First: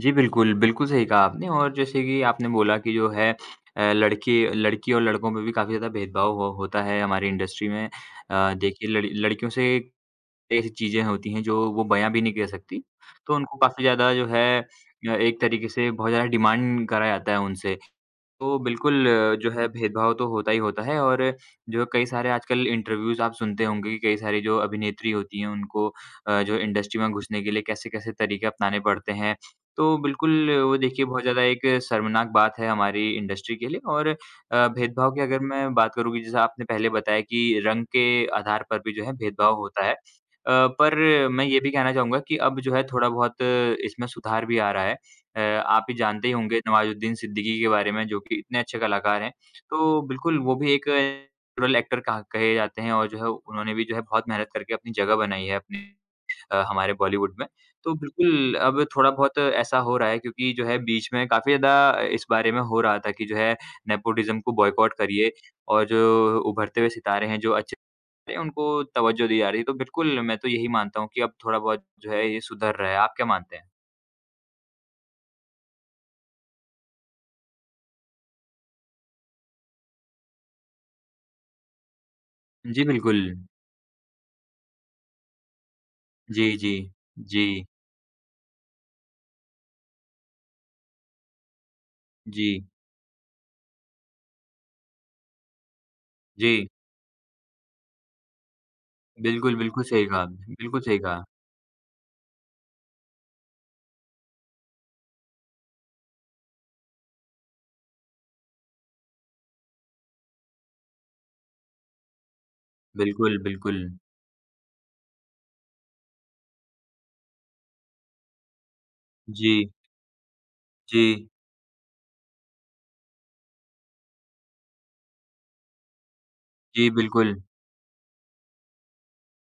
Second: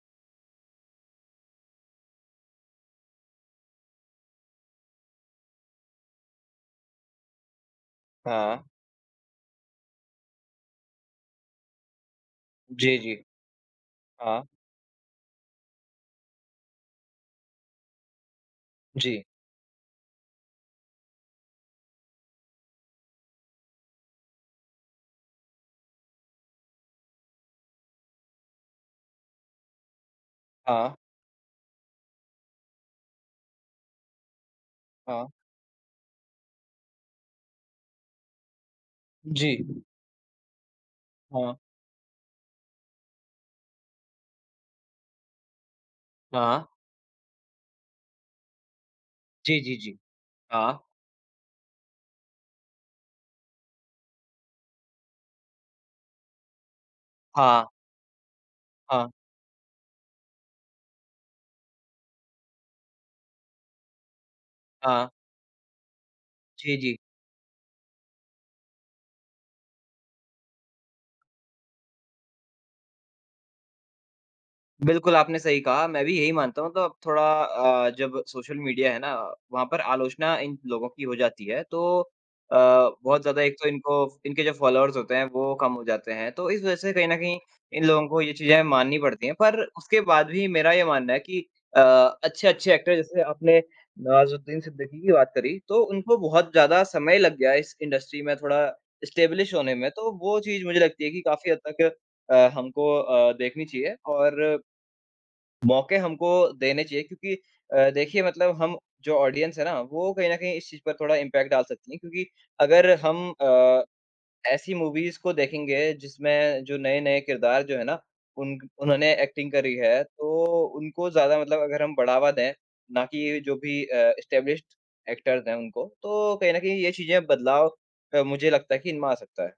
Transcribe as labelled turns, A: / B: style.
A: जी, बिल्कुल, बिल्कुल सही कहा आपने और जैसे कि आपने बोला कि जो है अ, लड़की लड़की और लड़कों में भी काफ़ी ज़्यादा भेदभाव हो होता है हमारी इंडस्ट्री में। अ
B: हाँ।
A: देखिए, लड़ लड़कियों से ऐसी चीज़ें होती हैं जो वो बयाँ भी नहीं कर सकती।
B: जी, जी।
A: तो उनको काफ़ी ज़्यादा जो
B: हाँ।
A: है अ, एक तरीके से बहुत ज़्यादा डिमांड करा जाता है उनसे, तो बिल्कुल
B: जी।
A: जो है भेदभाव तो होता ही होता है। और जो कई सारे आजकल इंटरव्यूज़ आप सुनते होंगे कि कई सारी जो अभिनेत्री होती हैं, उनको अ, जो इंडस्ट्री में घुसने के लिए कैसे-कैसे तरीके अपनाने पड़ते हैं। तो बिल्कुल, वो
B: हाँ।
A: देखिए बहुत ज़्यादा एक शर्मनाक बात है हमारी इंडस्ट्री के लिए और अ, भेदभाव की
B: हाँ।
A: अगर मैं बात करूँ कि जैसा आपने पहले बताया कि रंग के आधार पर भी जो है भेदभाव
B: जी।
A: होता है। अ, पर मैं
B: हाँ।
A: ये भी कहना चाहूँगा कि अब जो है थोड़ा-बहुत इसमें सुधार भी आ रहा है। अ, आप ये जानते ही होंगे
B: हाँ।
A: नवाज़ुद्दीन सिद्दीकी के बारे में जो कि इतने अच्छे कलाकार हैं।
B: जी, जी, जी।
A: तो बिल्कुल, वो भी
B: हाँ।
A: एक नैचुरल ऐक्टर कहा कहे जाते हैं, और जो है उन्होंने भी जो है बहुत मेहनत करके अपनी जगह बनाई है अपनी अ, हमारे बॉलीवुड में।
B: हाँ।
A: तो बिल्कुल, अब
B: हाँ।
A: थोड़ा-बहुत ऐसा हो रहा है क्योंकि जो है बीच में काफ़ी ज़्यादा अ, इस बारे में हो रहा था कि जो है नेपोटिज़म को बॉयकोट
B: हाँ।
A: करिए और जो
B: जी,
A: उभरते हुए
B: जी।
A: सितारे हैं, जो अच्छे हैं, उनको तवज्जोह दी जा रही है। तो बिल्कुल, मैं तो यही मानता हूँ कि अब थोड़ा-बहुत जो है, ये सुधर रहा है। आप क्या मानते हैं?
B: बिल्कुल, आपने सही कहा, मैं भी यही मानता हूँ। तो अब थोड़ा अ, जब सोशल मीडिया है ना, वहाँ पर आलोचना इन लोगों की हो जाती है। तो अ,
A: जी,
B: बहुत ज़्यादा
A: बिल्कुल।
B: एक तो इनको इनके जो फॉलोवर्स होते हैं, वो कम हो जाते हैं, तो
A: जी,
B: इस वजह
A: जी।
B: से कहीं न कहीं
A: जी।
B: इन लोगों को ये चीज़ें माननी पड़ती हैं। पर उसके बाद भी मेरा ये मानना है कि अ,
A: जी।
B: अच्छे-अच्छे ऐक्टर, जैसे आपने नवाज़ुद्दीन सिद्दीकी की बात करी, तो उनको बहुत
A: जी।
B: ज़्यादा समय लग गया इस इंडस्ट्री में थोड़ा इस्टैब्लिश
A: बिल्कुल,
B: होने
A: बिल्कुल
B: में।
A: सही
B: तो
A: कहा
B: वो
A: आपने।
B: चीज़ मुझे
A: बिल्कुल सही
B: लगती है कि
A: कहा।
B: काफ़ी हद तक अ, हमको अ, देखनी चाहिए, और मौके हमको देने चाहिए क्योंकि अ, देखिए मतलब हम जो ऑडियंस हैं ना, वो कहीं न कहीं इस चीज़ पर थोड़ा इम्पैक्ट डाल सकती हैं। क्योंकि अगर हम
A: बिल्कुल,
B: अ,
A: बिल्कुल।
B: ऐसी मूवीज़ को देखेंगे जिसमें जो नए-नए किरदार जो हैं ना, उन उन्होंने ऐक्टिंग
A: जी।
B: करी हैं, तो उनको
A: जी।
B: ज़्यादा मतलब अगर हम बढ़ावा दें, ना कि जो भी अ, इस्टैब्लिश्ड ऐक्टर्स हैं उनको, तो कहीं न कहीं
A: जी,
B: ये चीज़ें
A: बिल्कुल।
B: बदलाव अ, मुझे लगता है कि इनमें आ सकता है।